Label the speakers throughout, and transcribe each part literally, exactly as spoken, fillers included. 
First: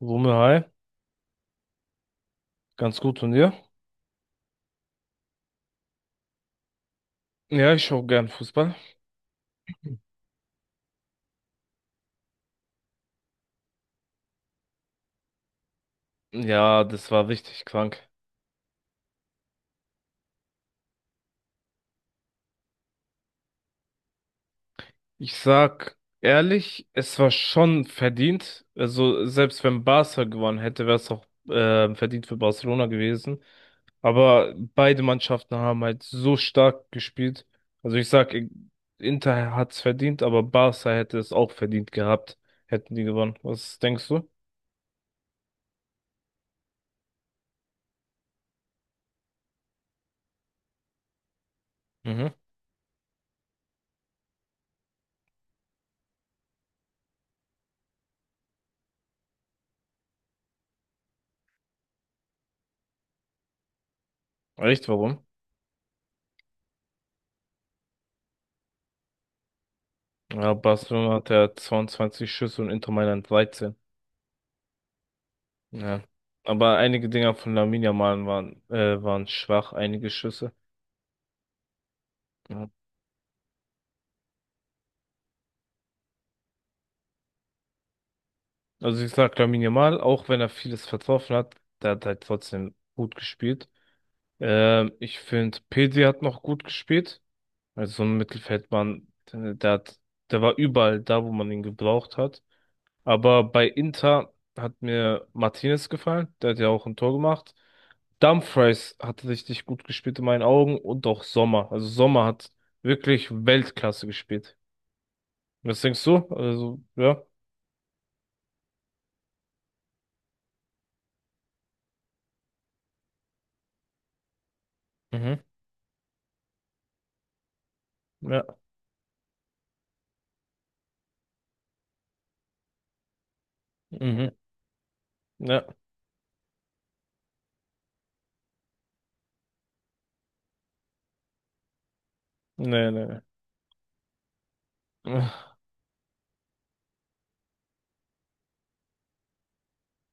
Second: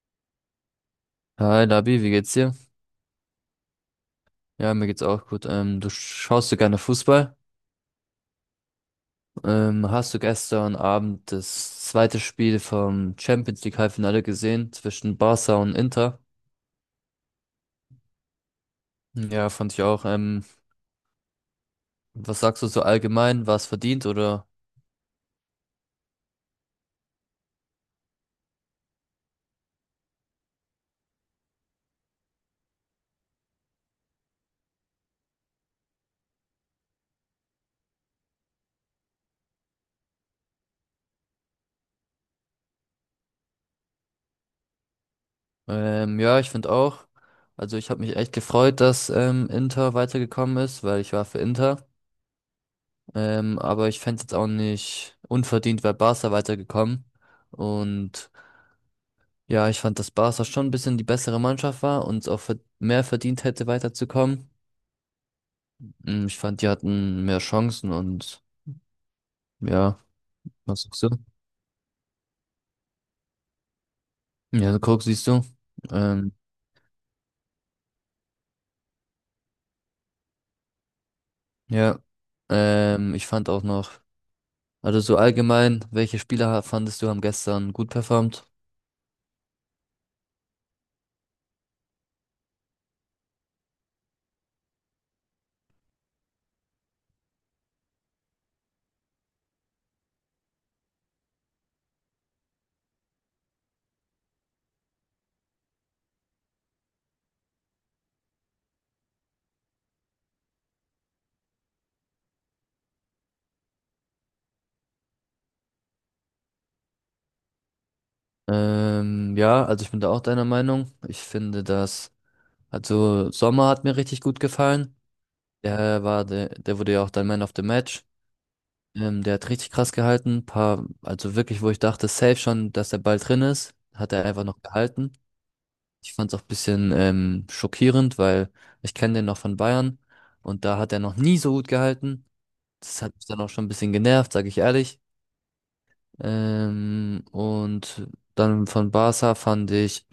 Speaker 1: Rumme, hi.
Speaker 2: Hi Labi, wie geht's dir?
Speaker 1: Ganz gut und dir?
Speaker 2: Ja, mir geht's auch gut. Ähm, du schaust du gerne Fußball?
Speaker 1: Ja, ich schaue gern Fußball.
Speaker 2: Ähm, hast du gestern Abend das zweite Spiel vom Champions League Halbfinale gesehen zwischen Barca und Inter?
Speaker 1: Ja, das war richtig krank.
Speaker 2: Ja, fand ich auch. Ähm, was sagst du so allgemein? War es verdient oder?
Speaker 1: Ich sag ehrlich, es war schon verdient. Also, selbst wenn Barca gewonnen hätte, wäre es auch äh, verdient für Barcelona gewesen. Aber beide Mannschaften haben halt so stark gespielt. Also, ich sag, Inter hat's verdient, aber Barca hätte es auch verdient gehabt, hätten die gewonnen. Was denkst du?
Speaker 2: Ähm, ja, ich finde auch. Also ich habe mich echt gefreut, dass ähm, Inter weitergekommen ist, weil ich war für Inter.
Speaker 1: Mhm.
Speaker 2: Ähm, aber ich fände es jetzt auch nicht unverdient, weil Barca weitergekommen. Und ja, ich fand, dass Barca schon ein bisschen die bessere Mannschaft war und es auch ver- mehr verdient hätte, weiterzukommen.
Speaker 1: Echt, warum?
Speaker 2: Mm, Ich fand, die hatten mehr Chancen und ja,
Speaker 1: Ja,
Speaker 2: was sagst du?
Speaker 1: Barcelona hat ja zweiundzwanzig Schüsse und Inter Mailand dreizehn.
Speaker 2: Ja, so guck, siehst du.
Speaker 1: Ja.
Speaker 2: Ähm,
Speaker 1: Aber einige Dinger von Lamine Yamal waren, äh, waren schwach, einige Schüsse.
Speaker 2: ja,
Speaker 1: Ja.
Speaker 2: ähm, ich fand auch noch, also so allgemein, welche Spieler ha- fandest du haben gestern gut performt?
Speaker 1: Also ich sag Lamine Yamal, auch wenn er vieles vertroffen hat, der hat halt trotzdem gut gespielt. Ähm, ich finde, Pedri hat noch gut gespielt. Also so ein Mittelfeldmann, der, der hat, der war überall da, wo man ihn gebraucht hat. Aber bei Inter hat mir Martinez gefallen, der hat ja auch ein Tor gemacht. Dumfries hat richtig gut gespielt in meinen Augen und auch Sommer. Also Sommer hat wirklich Weltklasse gespielt. Was denkst du? Also, ja.
Speaker 2: Ähm, ja, also ich bin da auch deiner Meinung. Ich finde, dass, also Sommer hat mir richtig gut gefallen.
Speaker 1: Mhm.
Speaker 2: Der war, der, der wurde ja auch dein Man of the Match.
Speaker 1: Ja.
Speaker 2: Ähm, der hat richtig krass gehalten. Paar, also wirklich, wo ich dachte, safe schon, dass der Ball drin ist, hat er
Speaker 1: Mhm.
Speaker 2: einfach noch gehalten.
Speaker 1: Ja.
Speaker 2: Ich fand es auch ein bisschen ähm, schockierend, weil ich kenne den noch von Bayern und da hat er noch nie so gut gehalten.
Speaker 1: Nee,
Speaker 2: Das hat
Speaker 1: nee.
Speaker 2: mich dann auch schon ein bisschen genervt, sage ich ehrlich.
Speaker 1: Nee.
Speaker 2: Ähm, und dann von Barca fand ich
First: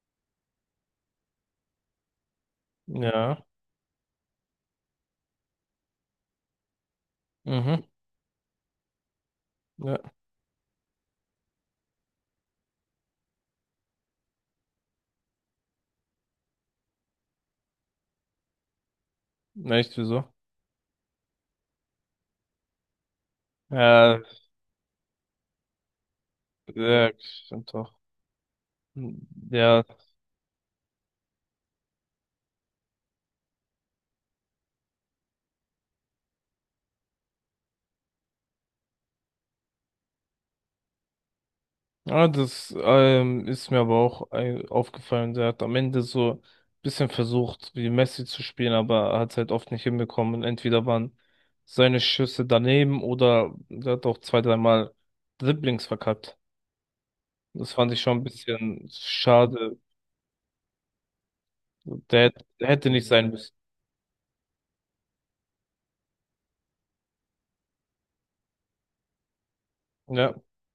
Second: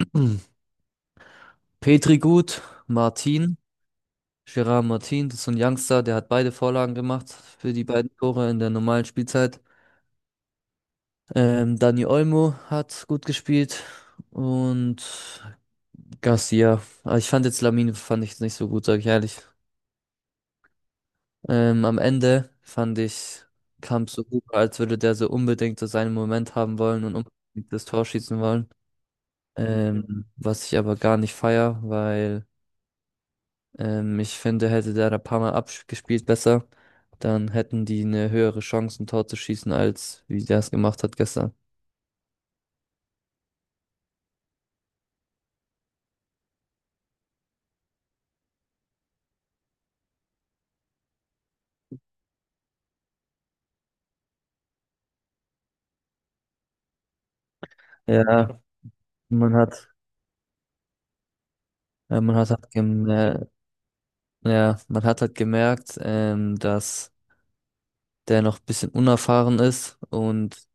Speaker 2: Petri gut,
Speaker 1: Ja.
Speaker 2: Martin, Gerard Martin, das ist so ein Youngster, der hat beide Vorlagen gemacht für
Speaker 1: Mhm.
Speaker 2: die beiden Tore in der normalen Spielzeit.
Speaker 1: Ja.
Speaker 2: Ähm, Dani Olmo hat gut gespielt und Garcia. Aber ich fand jetzt Lamine fand ich jetzt nicht so gut, sag ich ehrlich.
Speaker 1: Nee, echt, wieso?
Speaker 2: Ähm, am Ende fand ich, kam
Speaker 1: Ja,
Speaker 2: so gut, als würde der so unbedingt so seinen Moment haben wollen
Speaker 1: ja,
Speaker 2: und
Speaker 1: stimmt
Speaker 2: unbedingt das
Speaker 1: doch.
Speaker 2: Tor schießen wollen.
Speaker 1: Ja,
Speaker 2: Ähm, was ich aber gar nicht feier, weil ähm, ich finde, hätte der da ein paar Mal abgespielt besser, dann hätten die eine höhere Chance, ein Tor zu schießen, als wie der es gemacht hat gestern.
Speaker 1: ah, das ähm, ist mir aber auch ein- aufgefallen. Der hat am Ende so ein bisschen versucht, wie Messi zu spielen, aber er hat es halt oft nicht hinbekommen. Und entweder waren seine Schüsse daneben oder er hat auch zwei, dreimal Dribblings verkackt. Das fand ich schon ein
Speaker 2: Ja,
Speaker 1: bisschen
Speaker 2: man
Speaker 1: schade.
Speaker 2: hat, äh,
Speaker 1: Der,
Speaker 2: man
Speaker 1: hätt-
Speaker 2: hat
Speaker 1: der
Speaker 2: halt
Speaker 1: hätte nicht sein
Speaker 2: gemerkt.
Speaker 1: müssen.
Speaker 2: Ja, man hat halt gemerkt, ähm, dass der noch ein bisschen unerfahren ist
Speaker 1: Ja.
Speaker 2: und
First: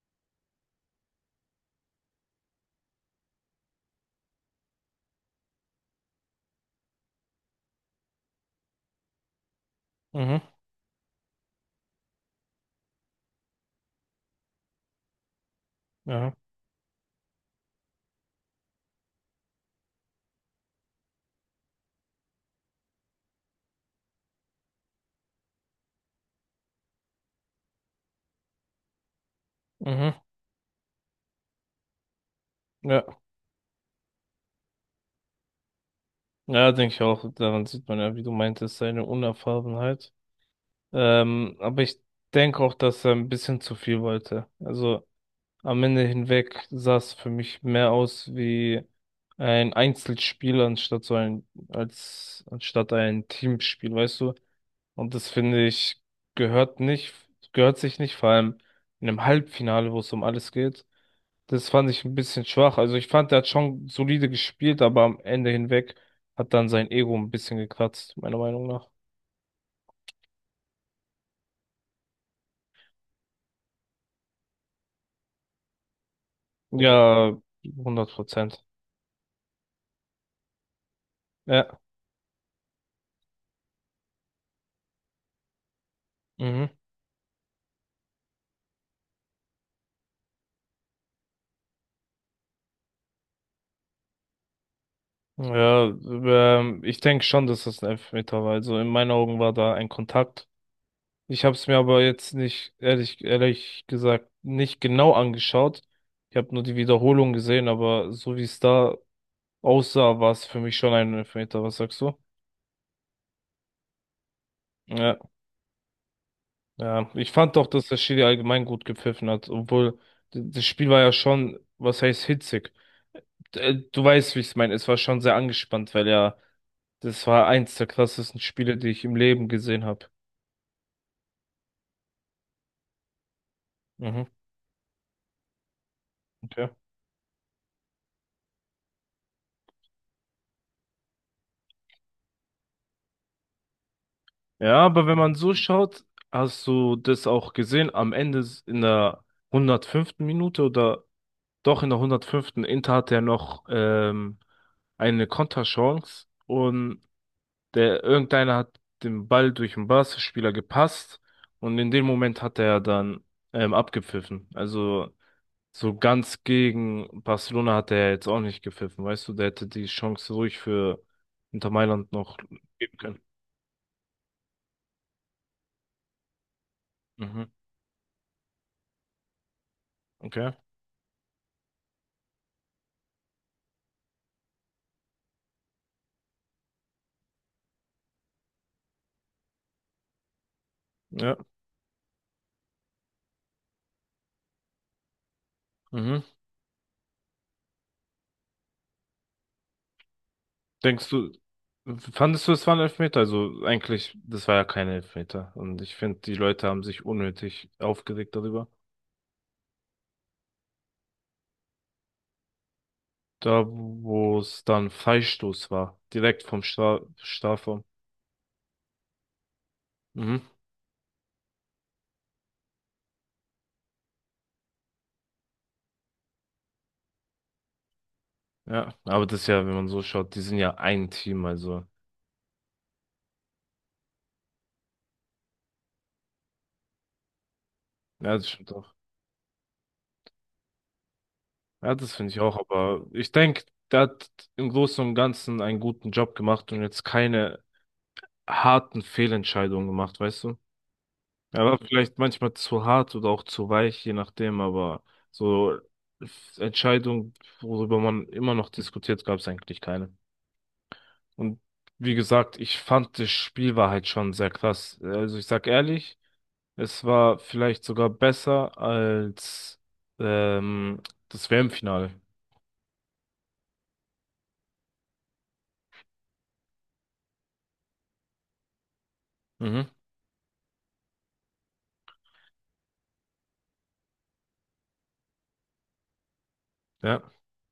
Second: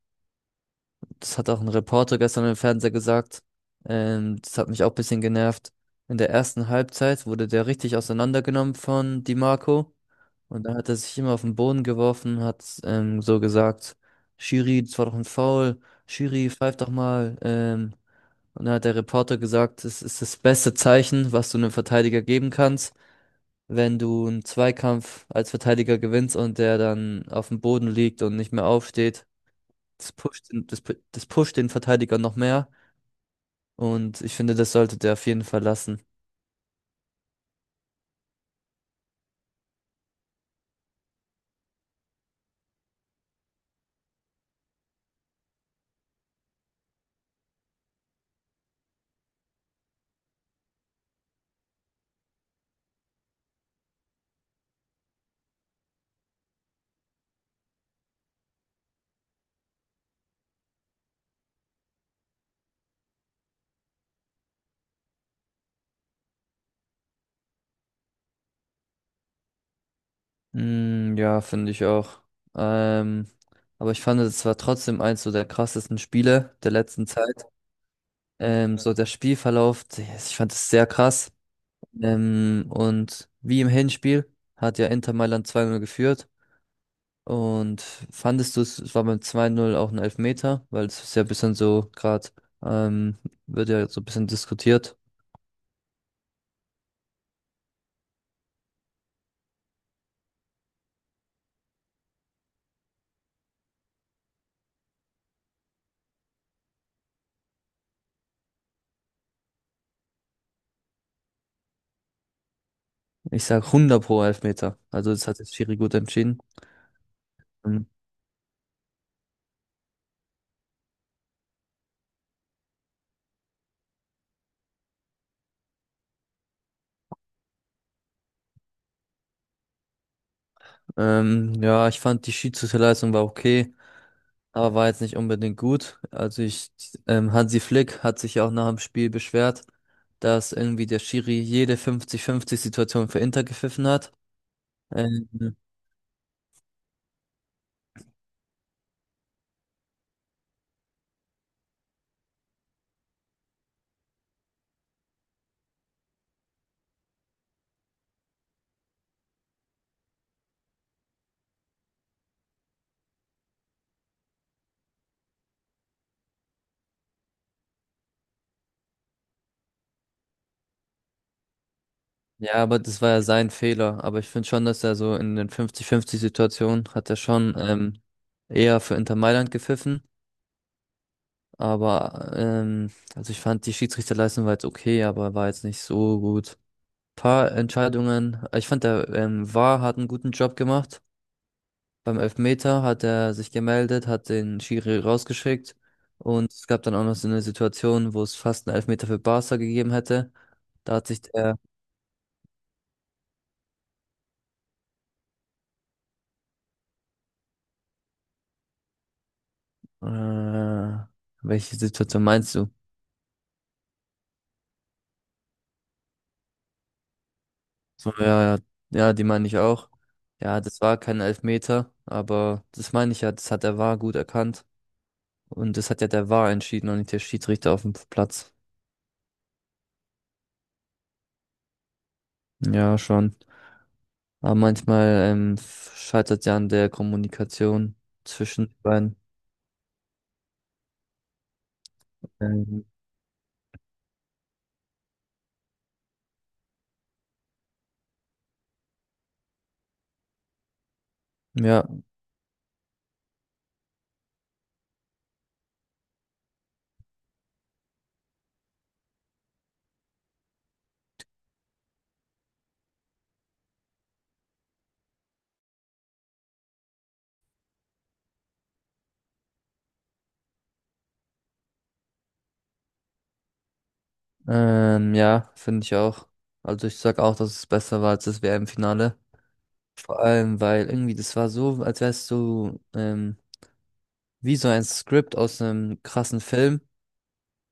Speaker 2: das hat auch ein Reporter gestern im Fernseher gesagt. Ähm, das hat mich auch ein bisschen genervt. In der ersten Halbzeit wurde der richtig auseinandergenommen von Di Marco
Speaker 1: Mhm.
Speaker 2: und dann hat er sich immer auf den Boden geworfen, hat ähm, so gesagt, Schiri, das war doch ein Foul,
Speaker 1: Ja.
Speaker 2: Schiri, pfeif doch mal. Ähm, und dann hat der Reporter gesagt, es ist das beste Zeichen, was du einem Verteidiger geben kannst, wenn du einen Zweikampf als Verteidiger gewinnst und der dann auf dem Boden liegt und nicht mehr aufsteht, das
Speaker 1: Mhm.
Speaker 2: pusht den, das, pu- das pusht den Verteidiger noch mehr.
Speaker 1: Ja.
Speaker 2: Und ich finde, das sollte der auf jeden Fall lassen.
Speaker 1: Ja, denke ich auch. Daran sieht man ja, wie du meintest, seine Unerfahrenheit. Ähm, aber ich denke auch, dass er ein bisschen zu viel wollte. Also am Ende hinweg sah es für mich mehr aus wie ein Einzelspiel anstatt so ein, als anstatt ein Teamspiel, weißt du? Und das finde ich gehört nicht, gehört sich nicht, vor allem in einem Halbfinale, wo es um alles geht. Das fand ich ein bisschen schwach. Also ich fand, er hat schon solide gespielt, aber am Ende hinweg hat dann sein Ego ein bisschen gekratzt, meiner Meinung nach.
Speaker 2: Mm, ja, finde ich auch. Ähm, aber ich fand, es war trotzdem eins so der krassesten Spiele der letzten
Speaker 1: Ja,
Speaker 2: Zeit.
Speaker 1: hundert Prozent.
Speaker 2: Ähm, so der Spielverlauf, ich fand es sehr krass.
Speaker 1: Ja,
Speaker 2: Ähm, und wie im Hinspiel hat ja Inter Mailand zwei Null geführt.
Speaker 1: mhm.
Speaker 2: Und fandest du es, es war beim zwei null auch ein Elfmeter, weil es ist ja ein bisschen so, gerade ähm, wird ja so ein bisschen diskutiert.
Speaker 1: Ja, ähm, ich denke schon, dass das ein Elfmeter war. Also in meinen Augen war da ein Kontakt. Ich habe es mir aber jetzt nicht, ehrlich, ehrlich gesagt, nicht genau angeschaut. Ich habe nur die Wiederholung gesehen, aber so wie es da aussah, war es für mich schon ein Elfmeter. Was sagst du?
Speaker 2: Ich sag hundert pro Elfmeter. Also
Speaker 1: Ja,
Speaker 2: das hat jetzt Schiri gut entschieden.
Speaker 1: ja. Ich fand doch,
Speaker 2: Mhm.
Speaker 1: dass der Schiri allgemein gut gepfiffen hat, obwohl d- das Spiel war ja schon, was heißt hitzig. D- äh, Du weißt, wie ich es meine. Es war schon sehr angespannt, weil ja, das war eins der krassesten Spiele, die ich im Leben gesehen habe.
Speaker 2: Ähm, ja, ich fand die Schiedsrichterleistung war okay,
Speaker 1: Mhm.
Speaker 2: aber war jetzt nicht unbedingt gut. Also
Speaker 1: Okay.
Speaker 2: ich, ähm, Hansi Flick hat sich ja auch nach dem Spiel beschwert, dass irgendwie der Schiri jede fünfzig fünfzig-Situation für Inter gepfiffen hat.
Speaker 1: Ja, aber wenn
Speaker 2: Ähm,
Speaker 1: man so schaut, hast du das auch gesehen, am Ende s- in der hundertfünften. Minute oder doch in der hundertfünften. Inter hatte ja noch ähm, eine Konterchance und der irgendeiner hat den Ball durch den Barca-Spieler gepasst und in dem Moment hat er dann ähm, abgepfiffen. Also so ganz gegen Barcelona hat er jetzt auch nicht gepfiffen, weißt du, der hätte die Chance ruhig für Inter Mailand noch
Speaker 2: Ja, aber
Speaker 1: geben
Speaker 2: das war
Speaker 1: können.
Speaker 2: ja sein Fehler. Aber ich finde schon, dass er so in den fünfzig fünfzig-Situationen hat er
Speaker 1: Mhm.
Speaker 2: schon ähm, eher für Inter Mailand gepfiffen.
Speaker 1: Okay.
Speaker 2: Aber ähm, also ich fand die Schiedsrichterleistung war jetzt okay, aber war jetzt nicht so gut. Paar Entscheidungen. Ich fand der ähm, V A R hat einen guten Job gemacht.
Speaker 1: Ja.
Speaker 2: Beim Elfmeter hat er sich gemeldet, hat den Schiri rausgeschickt.
Speaker 1: Mhm.
Speaker 2: Und es gab dann auch noch so eine Situation, wo es fast einen Elfmeter für Barca gegeben hätte. Da hat
Speaker 1: Denkst
Speaker 2: sich
Speaker 1: du,
Speaker 2: der
Speaker 1: fandest du, es war ein Elfmeter? Also eigentlich, das war ja kein Elfmeter. Und ich finde, die Leute haben sich unnötig aufgeregt darüber.
Speaker 2: äh, Welche Situation meinst du?
Speaker 1: Da, wo es dann Freistoß war, direkt vom Stra Strafraum.
Speaker 2: So, ja, ja, ja, die meine ich auch.
Speaker 1: Mhm.
Speaker 2: Ja, das war kein Elfmeter, aber das meine ich ja, das hat der V A R gut erkannt. Und das hat ja der V A R entschieden und nicht der Schiedsrichter auf dem Platz.
Speaker 1: Ja, aber das ist ja, wenn man so schaut, die sind ja ein Team, also.
Speaker 2: Ja, schon. Aber manchmal ähm, scheitert ja an der Kommunikation
Speaker 1: Ja, das
Speaker 2: zwischen
Speaker 1: stimmt
Speaker 2: den
Speaker 1: auch.
Speaker 2: beiden.
Speaker 1: Ja, das finde ich auch,
Speaker 2: Ähm,
Speaker 1: aber ich denke, der hat im Großen und Ganzen einen guten Job gemacht und jetzt keine harten Fehlentscheidungen gemacht, weißt du? Er war
Speaker 2: ja,
Speaker 1: vielleicht manchmal zu hart oder auch zu weich, je nachdem, aber so Entscheidungen, worüber man immer noch diskutiert, gab es eigentlich keine. Und wie gesagt, ich fand, das Spiel war halt schon sehr krass. Also ich sag ehrlich, es war vielleicht sogar besser als ähm, das W M-Finale.
Speaker 2: ähm, ja, finde ich auch. Also ich sag auch, dass es besser war als das W M-Finale.
Speaker 1: Mhm.
Speaker 2: Vor allem, weil irgendwie das war so, als wärst du ähm, wie so ein Skript aus einem krassen Film.
Speaker 1: Ja,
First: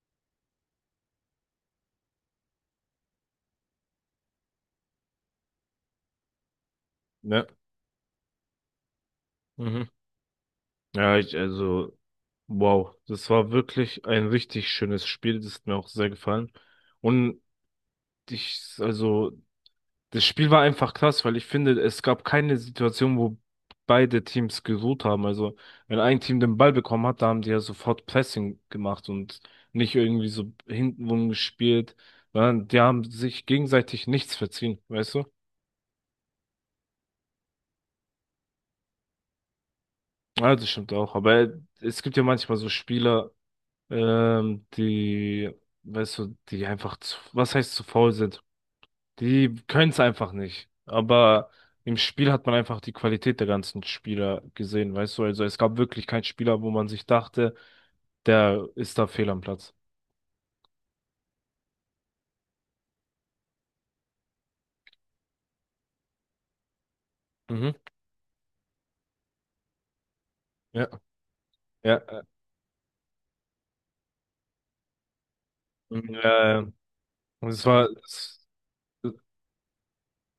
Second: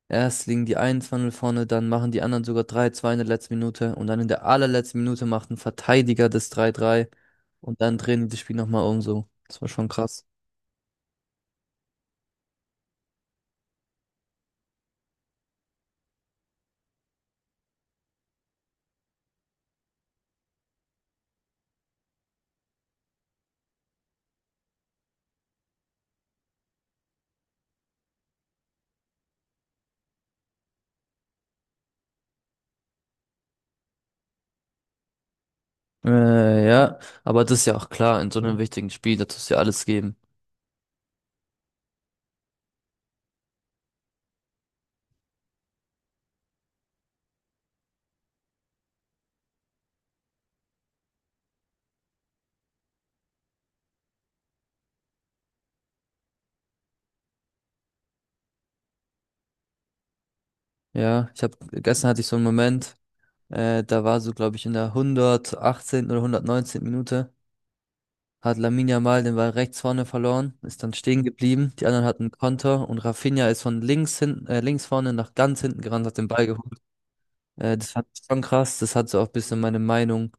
Speaker 2: Erst liegen die einundzwanzig vorne, dann machen die anderen sogar drei, zwei in der letzten Minute und dann in der allerletzten Minute macht ein Verteidiger das drei drei
Speaker 1: ja,
Speaker 2: und dann drehen die das Spiel nochmal um so. Das war
Speaker 1: mhm.
Speaker 2: schon krass.
Speaker 1: Ja, ich, also, wow, das war wirklich ein richtig schönes Spiel, das hat mir auch sehr gefallen. Und ich, also, Das Spiel war einfach krass, weil ich finde, es gab keine Situation, wo beide Teams geruht haben. Also, wenn ein Team den Ball bekommen hat, da haben die ja sofort Pressing gemacht und nicht irgendwie so hintenrum gespielt, sondern die haben sich gegenseitig nichts verziehen, weißt du?
Speaker 2: Äh, ja, aber das ist ja auch klar, in so einem wichtigen Spiel, da tust du ja alles geben.
Speaker 1: Ja, das stimmt auch. Aber es gibt ja manchmal so Spieler, ähm, die, weißt du, die einfach zu, was heißt zu faul sind? Die können es einfach nicht. Aber im Spiel hat man einfach die Qualität der ganzen Spieler gesehen, weißt du? Also es gab wirklich keinen Spieler, wo man sich dachte, der ist da fehl am Platz.
Speaker 2: Ja, ich habe gestern hatte ich so einen Moment, äh, da war so, glaube ich, in der hundertachtzehnten. oder hundertneunzehnten. Minute
Speaker 1: Mhm.
Speaker 2: hat Lamine Yamal den Ball rechts vorne verloren, ist
Speaker 1: Ja.
Speaker 2: dann stehen geblieben, die
Speaker 1: Ja.
Speaker 2: anderen
Speaker 1: äh,
Speaker 2: hatten einen Konter und Rafinha ist von links hinten, äh, links vorne nach ganz hinten gerannt,
Speaker 1: Mhm.
Speaker 2: hat den Ball.
Speaker 1: äh, und es
Speaker 2: Äh,
Speaker 1: war,
Speaker 2: das fand ich schon
Speaker 1: es,
Speaker 2: krass. Das hat so auch ein bisschen meine Meinung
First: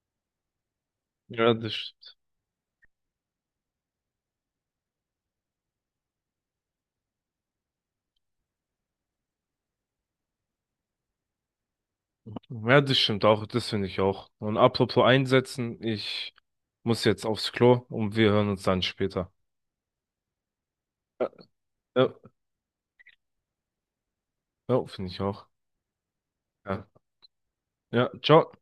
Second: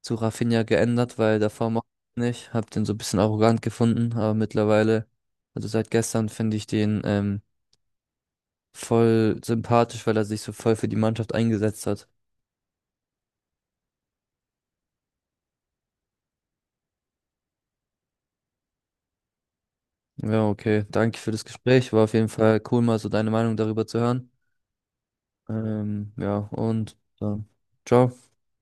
Speaker 2: zu Rafinha geändert, weil
Speaker 1: ja,
Speaker 2: davor
Speaker 1: das,
Speaker 2: mochte
Speaker 1: st-
Speaker 2: ich ihn nicht. Hab den so ein bisschen arrogant gefunden, aber mittlerweile, also seit gestern, finde ich den ähm, voll sympathisch, weil er sich so voll für die Mannschaft eingesetzt hat.
Speaker 1: ja, das stimmt auch, das finde ich auch. Und apropos einsetzen, ich muss jetzt aufs Klo und wir hören uns dann später.
Speaker 2: Ja, okay. Danke
Speaker 1: Ja,
Speaker 2: für das Gespräch. War
Speaker 1: ja,
Speaker 2: auf jeden Fall cool, mal so deine Meinung darüber zu hören.
Speaker 1: ja, finde ich auch.
Speaker 2: Ähm, ja,
Speaker 1: Ja,
Speaker 2: und dann,
Speaker 1: ja,
Speaker 2: ciao.
Speaker 1: ciao.